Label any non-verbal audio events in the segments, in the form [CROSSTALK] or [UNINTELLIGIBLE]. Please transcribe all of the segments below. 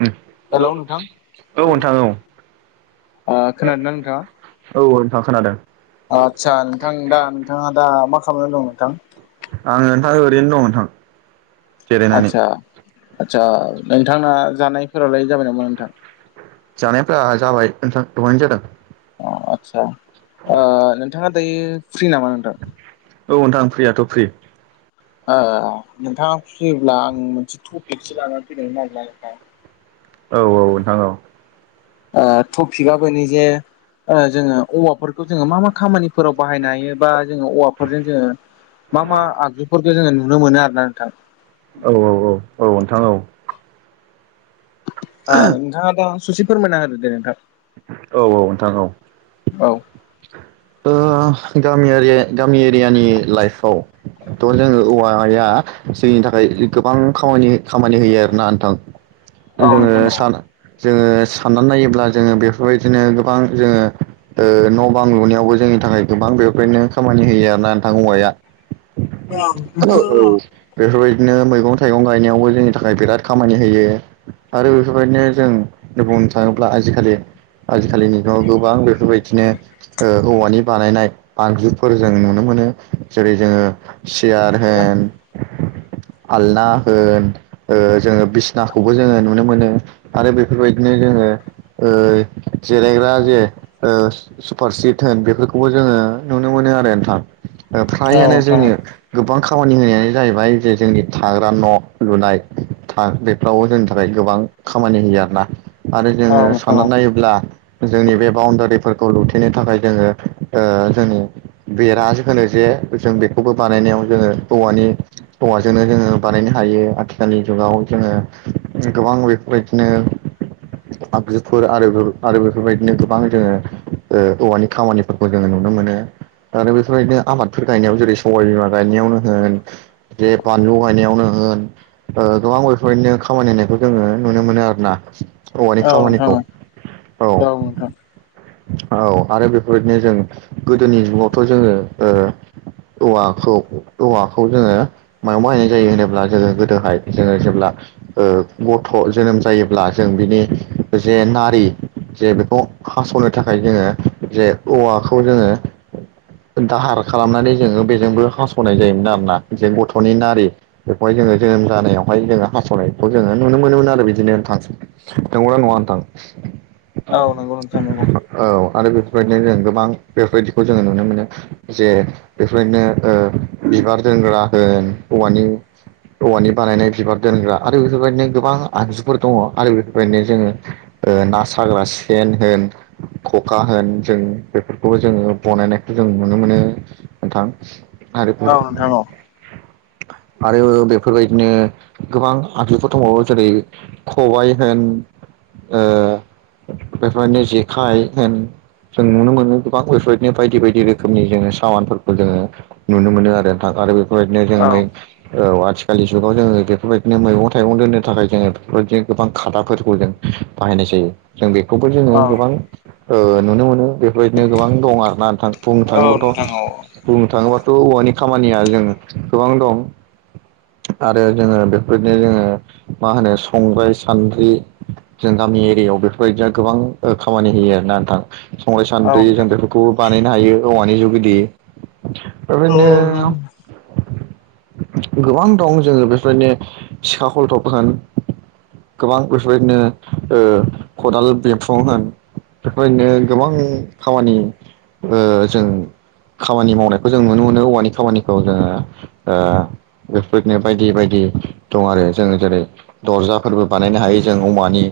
औ हेल' नोंथां औ नोंथां [INAUDIBLE] ओ खोनादोंना नोंथाङा? अ खोनादों। आदसा नोंथां दा नोंथाङा दा मा खालामनानै दं नोंथां? आङो नोंथां ओरैनो दं नोंथां। जिरायनानै आदसा आदसा नोंथांना जानायफोरालाय जाबाय नामा नोंथां? जानायफोरा जाबाय नोंथां दहायनो जादों। अ आस्सा ओ नोंथाङा दायो फ्रि नामा नोंथां? औ नोंथां फ्रियाथ' फ्रि ओ नोंथाङा फ्रिब्ला आं मोनसे टपिकसो लानानै फैदोंमोन आरो ना नोंथां। औ औ नोंथां औ। ओ‌ टपिकआबो बैनोजे ओ जोङो औवाफोरखौ जोङो मा मा खामानिफोराव बाहायनो हायो बा जोङो औवाफोरजों जोङो मा मा आगजुफोरखौ जोङो नुनो मोनो आरोना नोंथां। औ औ औ औ नोंथां औ। ओ नोंथाङा दा सुसे फोरमायना होदो दे नोंथां। औ औ नोंथां औ। औ। ओ गामि एरिया गामि एरियानि लाइफआव थ' जोङो औवाया जोंनि थाखाय जे गोबां खामानि खामानि होयो आरो ना नोंथां। औ जोङो नोंथां औ सान जोङो साननानै नायोब्ला जोङो बे फोरबायदिनो गोबां जोङो ओ न' बां लुनायावबो जोंनि थाखाय गोबां बेफ्रायनो खामानि होयो आ ना नोंथां औवाया हो औ बेफोरबादि नो मैगं थाइगं गायनायावबो जोंनि थाखाय बिराद खामानि होयो आरो बेफोरबायदिनो जों मैगं बुंनो थाङोब्ला आजिखालि आजिखालिनि न'आव गोबां बेफोरबायदिनो ओ औवानि बानायनाय आगजुफोर जों नुनो मोन नो जेरै जोङो सियार होन आलना होन जोङो बिसनाखौबो जोङो नुनो मोनो आरो बेफोरबायदिनो जोङो ओ जिरायग्रा जे ओ सुपारसिट होन बेफोरखौबो जोङो नुनो मोनो आरो नोंथां। ओ औ फ्रायानो नोंथां जोंनि गोबां खामानि होनायानो जाहैबाय जे जोंनि थाग्रा न' लुनाय था बेफ्रावबो जोंनि थाखाय गोबां खामानि होयो आरोना आरो औ जोङो नोंथां औ साननानै नायोब्ला जोंनि बे बाउण्डारि फोरखौ लुथेनो थाखाय जोङो ओ जोंनि बेरा जे होनो जे जों बेखौबो बानाय नायाव जोङो औवानि औवाजोंनो जोंओ बानायनो हायो आथिखालनि जुगाव जोङो गोबां बेफोरबायदिनो आगजुफोर आरो बे आरो बेफोरबायदिनो गोबां जोङो ओ औवानि खामानिफोरखौ जोङो नुनो मोनो‌। आरो बेफोरबायदिनो आबादफोर गायनायाव जेरै सबाय बिमा गायनायावनो होन जे बानलु गायनायावनो हो होन ओ गोबां बेफोरनो खामानि होननायखौ जोङो नुनो मोनो आरो ना। औवानि औ नोंथां खामानिखौ। औ नोंथां। औ आरो बेफोरबायदिनो जों गोदोनि जुगावथ' जोङो ओ औवाखौ औवाखौ जोङो मायाव बाहायनाय जायो होनोब्ला जोङो गोदोहाय जोङो जेब्ला ओ गथ' जोनोम जायोब्ला जों बिनि जे नारि जे बेखौ हास'नो थाखाय जोङो जे औवाखौ जोङो दाहार खालामनानै जोङो बेजोंबो हास'नाय जायोमोन आरोना जों गथ'नि नारि बेखौहाय जोङो जोनोम जानायावहाय जोङो हासावनायखौ जोङो नुनो मोनोमोन आरो बिदिनो नोंथां नंगौ ना नङा नोंथां? [INAUDIBLE] औ नंगौ नोंथां नंगौ औ आरो बेफोरबायदिनो जों गोबां बेफोरबायदिखौ जोङो नुनो मोनो जे बेफोरबायदिनो ओ बिबार दोनग्रा होन औवानि औवानि बानायनाय बिबार दोनग्रा आरो बेफोरबायदिनो गोबां आगजुफोर दङ आरो बेफोरबायदिनो जोङो ओ ना सा साग्रा सेन होन खखा होन जों बेफोरखौबो जोङो बनायनायखौ जों नुनो मोनो। ओ नोंथां। आरो औ नोंथां औ। आरो बेफोरबायदिनो गोबां आगजुफोर दंबावो जेरै खबाइ होन बेफोरनो जेखाइ होन जों नुनो मोनो गोबां बेफोरबायदिनो बायदि बायदि रोखोमनि जोङो सामानफोरखौ जोङो नुनो मोनो आरो नोंथां आरो बे रैनो जों औ बै औ आथिखालनि जुगाव जोङो बेफोरबायदिनो मैगं थाइगं दोननो थाखाय जोङो बेफोरबायदिनो गोबां खादाफोरखौ जों बाहायनाय जायो जों बेखौबो जोङो औ गोबां नुनो मोनो बे बेबायदिनो गोबां दं आरोना नोंथां बुंनो औ थाङोबाथ' नोंथां औ बुंनो थाङोबाथ' औवानि खामानिया जोंङो गोबां दं। आरो जोङो बेफोरनो जोङो मा होनो संग्राइ सान्द्रि जों नि एरियायाव बेफोरबायदि गोबां खामानि होयो आरोना नोंथां संग्राय औ सान्द्रि जों नोंथां बेफोरखौ बानाय हायो औवानि जुगिदि औ बेबायदिनो नोंथां गोबां दं जोङो बेफोरनो सिखा खलथब होन गोबां बेबायदिनो खदाल बिखुं होन बेफोरबायदिनो गोबां खामानि जों खामानि मावनायखौ जों नुनो मोनो औवानि खामानिखौ जोङो बेफोरनो बायदि बायदि दं आरो जों जेरै दर्जाफोरबो बानायनो हायो जों औवानि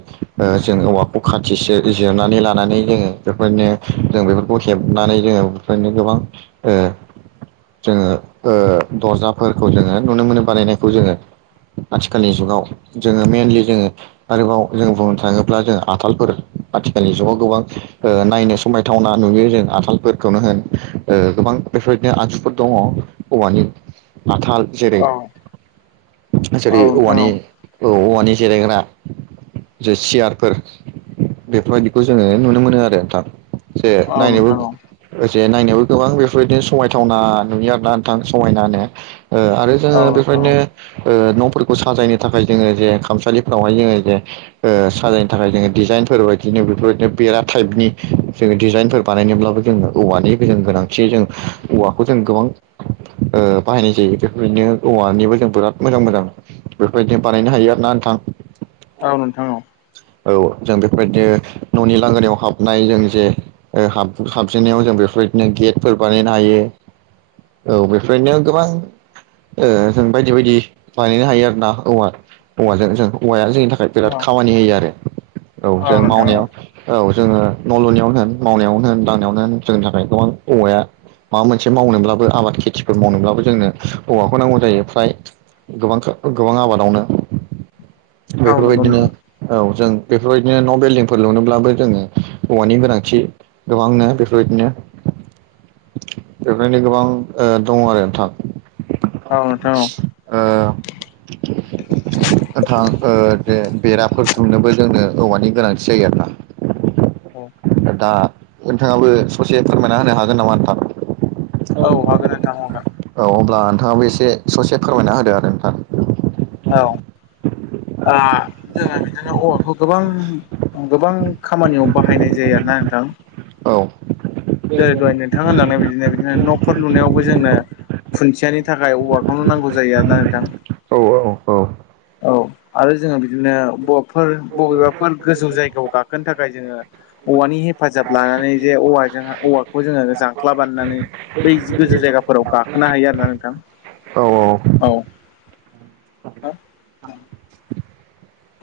जों औवाखौ खाथि जिरनानै लानानै जोङो बेफोरबायदिनो जों बेफोरखौ हेबनानै जोङो बेफोरबायदिनो गोबां ओ जोङो ओ दरजाफोरखौ जोङो नुनो मोनो बानायनायखौ जोङो। आथिखालनि जुगाव जोङो मेनलि जोङो आरोबाव जों बुंनो थाङोब्ला जों आथालफोर आथिखालनि जुगाव गोबां नायनो समायथावना नुयो जों आथालफोरखौनो हो ओ गोबां बेफोरबायदिनो आनजुफोर दङ औवानि आथाल औ जेरै जेरै औ नोंथां औवानि औ औवा नि जिरायग्रा जे सियार फोर बेफोरबायदिखौ जोङो नुनो मोनो आरो नोंथां। जे औ नोंथां औ नायनोबो नोंथां औ जेन नायनायावबो गोबां बेफोरबायदिनो समायथावना नुयो आरोना नोंथां समायनो। ओ आरो जोङो औ बेफोरनो न'फोर खौ साजायनो थाखाय जोङो जे खामसालिफ्रावहाय जोङो जे साजाय थाखाय जोङो डिजाइनफोर बायदिनो बेफोरबायदिनो बेरा टाइपनि जोङो डिजाइनफोर बानायनोब्लाबो जोङो औवानि नि गोनांथि जों औवाखौ जों गोबां ओ बाहायनाय जायो बेफोरबायदिनो औवानिबो जों बिराद मोजां मोजां बेफोरबायदिनो बानायनो हायो आरो ना नोंथां। औ नोंथां औ। औ जों बेफोरबायदिनो न'नि लांगोनायाव हाबनाय जों जे हाब हाबजेनायाव जों बे बेफोरबादिनो गेटफोर बानायनो हायो औ बेफोरबादिनो गोबां जों बायदि बायदि बानायनो हायो आरो ना औव औवाजों जों औवाया जों थाखाय बिराद खामानि होयो आरो औ जों नोंथां औ नंगौ नोंथां औ नोंथां औ मावनायाव औ जोङो न' लुनायावनो होन मावनायावनो होन दांनायावनो होन जोंनि थाखाय गोबां औवाया माबा मोनसे मावनोब्लाबो आबाद खेथिफोर मावनोब्लाबो जोंनो हौवाखौ नांगौ जायो फ्राय गोबां गोबां आबादावनो हागोन बेफोरबायदिनो नोंथां औ जों बेफोरबायदिनो न' बिल्डिंफोर लुनोब्लाबो जोङो हौवानि गोनांथि गोबांनो बेफोरबायदिनो [INAUDIBLE] बेफोरनो गोबां दङ आरो नोंथां। हागोन ओ नोंथां ओ जे बेराफोर दुमनोबो जोंनो औवानि गोनांथि जायो आरोना। दा नोंथाङाबो ससे फोरमायना होनो हागोन नामा नोंथां? औ होनब्ला नोंथाङाबो एसे ससे फोरमायना होदो आरो नोंथां। औ ओ जोंहा बिदिनो औवाखौ गोबां गोबां खामानियाव बाहायनाय जायो आरो ना नोंथां औ जेरै दहाय नोंथाङा होनलांनाय बादिनो‌ बिदिनो न' खर लुनायावबो जोंनो खुन्थियानि थाखाय औवाखौनो नांगौ जायो आरोना नोंथां। औ औ औ औ आरो जोङो बिदिनो बवाफोर बबेबाफोर गोजौ जायगायाव गाखोनो थाखाय जोङो औवानि हे फाजाब लानानै जे औवाजों औवाखौ जोङो जांख्ला बानायनानै बै गोजौ जायगाफोराव गा‌ खोनो हायो आरोना नोंथां । औ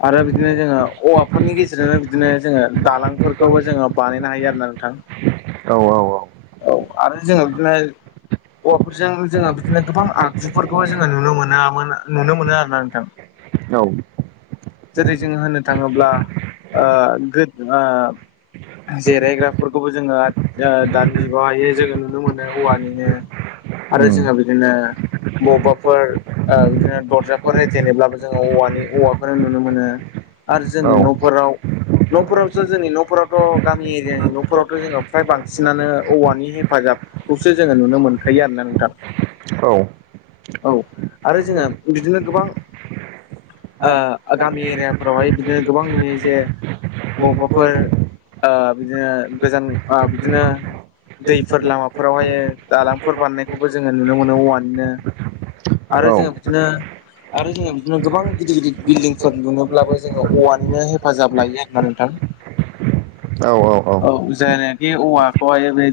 आरो बिदिनो जोङो औवाफोरनि गेजेरजोंनो बिदिनो जोङो दालांफोरखौबो जोङो बानायनो हायो आरो ना नोंथां। औ औ औ औ आरो जोङो बिदिनो औवाफोरजों जोङो बिदिनो गोबां आगजुफोरखौ जोङो नुनो मोनामोन नुनो मोनो आरोना नोंथां। औ जेरै जोंङो होननो थाङोब्ला ओ गो ओ जिरायग्राफोरखौबो जोङो ओ दानि जुगावहाय जोङो नुनो मोनो औवानिनो आरो उम जोङो बिदिनो बबावबाफोर ओ बिदिनो दरजाफोर होथेनोब्लाबो जोङो औवानि औवाखौनो नुनो मोनो। आरो जोंनि न'फोराव न'फोरावसो जोंनि न'फोरावथ' गामि एरियानि न'फोरावथ' जोङो फ्राय बांसि नानो औवानि हेफाजाबखौसो जोङो नुनो मोनखायो आरो ना नोंथां। औ आरो जोङो बिदिनो गोबां ओ गामि एरियाफोरावहाय बिदिनो गोबां नुयो जे बबावबाफोर ओ बिदिनो गोजान ओ बिदिनो दैफोर लामाफोरावहाय दालांफोर बानायनायखौबो जोङो नुनो मोनो औवानिनो आरो जोङो बिदिनो आरो जोङो बिदिनो गोबां गिदिर-गिदिर बिल्डिंफोर लुनोब्लाबो जोङो औवानिनो हेफाजाब लायो आरो‌ ना नोंथां। [INAUDIBLE] औ औ औ औ जायनााखि औवाखौहाय बे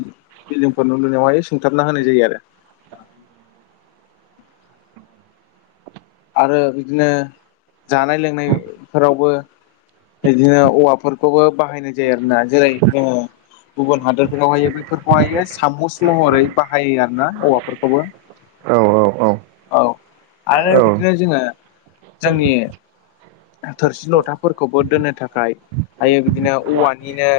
बिल्डिंफोर न' लुनायावहाय सुंथाबना होनाय जायो आरो। [INAUDIBLE] आरो बिदिनो जानाय-लोंनायफोरावबो बिदिनो औवाफोरखौबो बाहायनाय जायो आरो ना जेरै-जोङो गुबुन हादोरफोरावहायो बैफोरखौहायो सामुस महरै बाहायो आरो ना औवाफोरखौबो। औ औ औ आरो औ बिदिनो जोङो जोंनि थोरसि-लथाफोरखौबो दोननो थाखाय आयो बिदिनो औवानिनो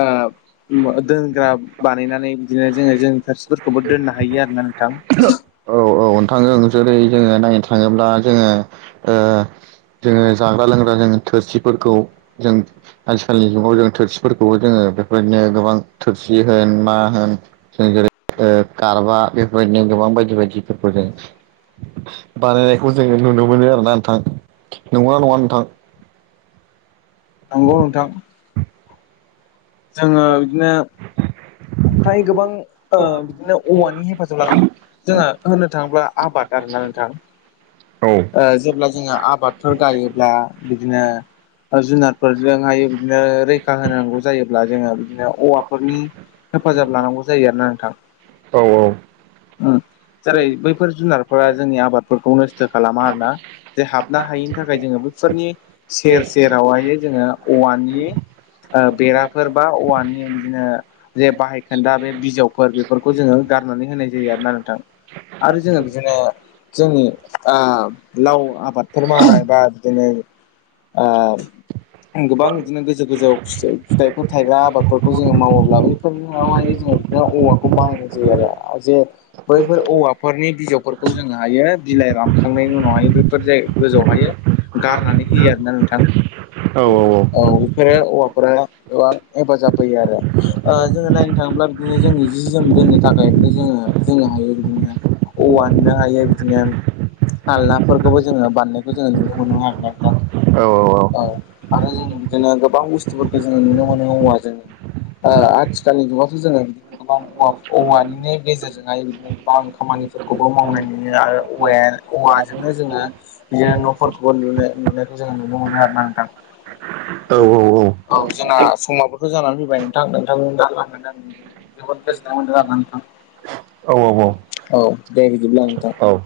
ओ दोनग्रा बानायनानै बिदिनो जोङो जोंनि थोरसिफोरखौबो दोननो हायो आरोना नोंथां औ औ औ नोंथांजों जेरै- जोङो नायनो थाङोब्ला जोङो ओ जोङो जाग्रा-लोंग्रा जोङो थोरसिफोरखौ जों आजिखालिनि जुगाव जों थोरसिफोरखौबो जोङो बेफोरदिनो गोबां थोरसि होन मा होन जों जेरै- ओ गारबा बेफोरबायदिनो गोबां बायदि बायदिफोरखौ जों बानायनायखौ जोङो नुनो मोनो आरोना नोंथां। नोंगौ ना नङा नोंथां? नंगौ नोंथां। जोङो बिदिनो ओमफ्राय गोबां ओ बिदिनो औवानि हेफाजाब लाना जोंहा होननो थाङोब्ला आबाद आरोना नोंथां औ ओ जेब्ला जोङो आबादफोर गायोब्ला बिदिनो जुनारफोरजोंहाय बिदिनो रैखा होनांगौ जायोब्ला जोङो बिदिनो औवाफोरनि हेफाजाब लानांगौ जायो आरो ना नोंथां। औ उम। जेरै बैफोर जुनारफोरा जोंनि आबादफोरखौ नस्थ' खालामा आरोना। जे हाबनो हायिनि थाखाय जोङो बैफोरनि सेर सेरावहाय जोङो औवानि ओ बेराफोर बा औवानि बिदिनो जे बाहाय खोन्दा बे बिजौफोर बेफोरखौ जोङो गारनानै होनाय जायो आरोना नोंथां। आरो जोङो बिदिनो जोंनि ओ लाव आबादफोर मावनाय बा बिदिनो ओ। गोबां बिदिनो गोजौ गोजौ फिथो फिथाइफोर थायग्रा आबादफोरखौ जोङो मावोब्लाबो थामानि जोङो औवाखौ बायनाय जायो। जे बैफोर औवाफोरनि बिजौफोरखौ जोङो हायो बिलाइ रानखांनायनि उनावहायबो फोर जाय गोजौआवहायो गारनानै होयो आरोना नोंथां। औ औ औ। बेफोरो औवाफोरा ओ हेफाजाब होयो आरो ओ जोङो नायनो थाङोब्ला बिनो जोंनि जि जोम दोननो थाखायल जोङो जोननो हायोृ बिदिनो औवा मोननो हायो बिदिनो आलनाफोरखौबो जोङो बानायनायखौ जोङो नुनो मोनो आरोना नोंथां। औ औ औ। आरो जों बिदिनो गोबां बुस्थुफोरखौ जोङो नुनो मोनो औवाजों ओ आथिखालनि जुगावाथ' जोङो बिदिनो गोबां औ औवानिनो गेजेरजोंहाय बिदिनो गोबां खामानिफोर खौ बो मावनाय नुयो आरो औवाया औवाजोंनो जोङो बिदिनो न'फोरखौबो लुनो लुनायखौ जों जों नुनो मोनो आरोना नोंथां औ औ जोंना समाफोरखौ जानानै फैबाय नोंथां नोंथां दा [UNINTELLIGIBLE] जोबोद गोजोननाय मोनदों आरोना नोंथां। औ औ दे बिदिब्ला नोंथां। औ औ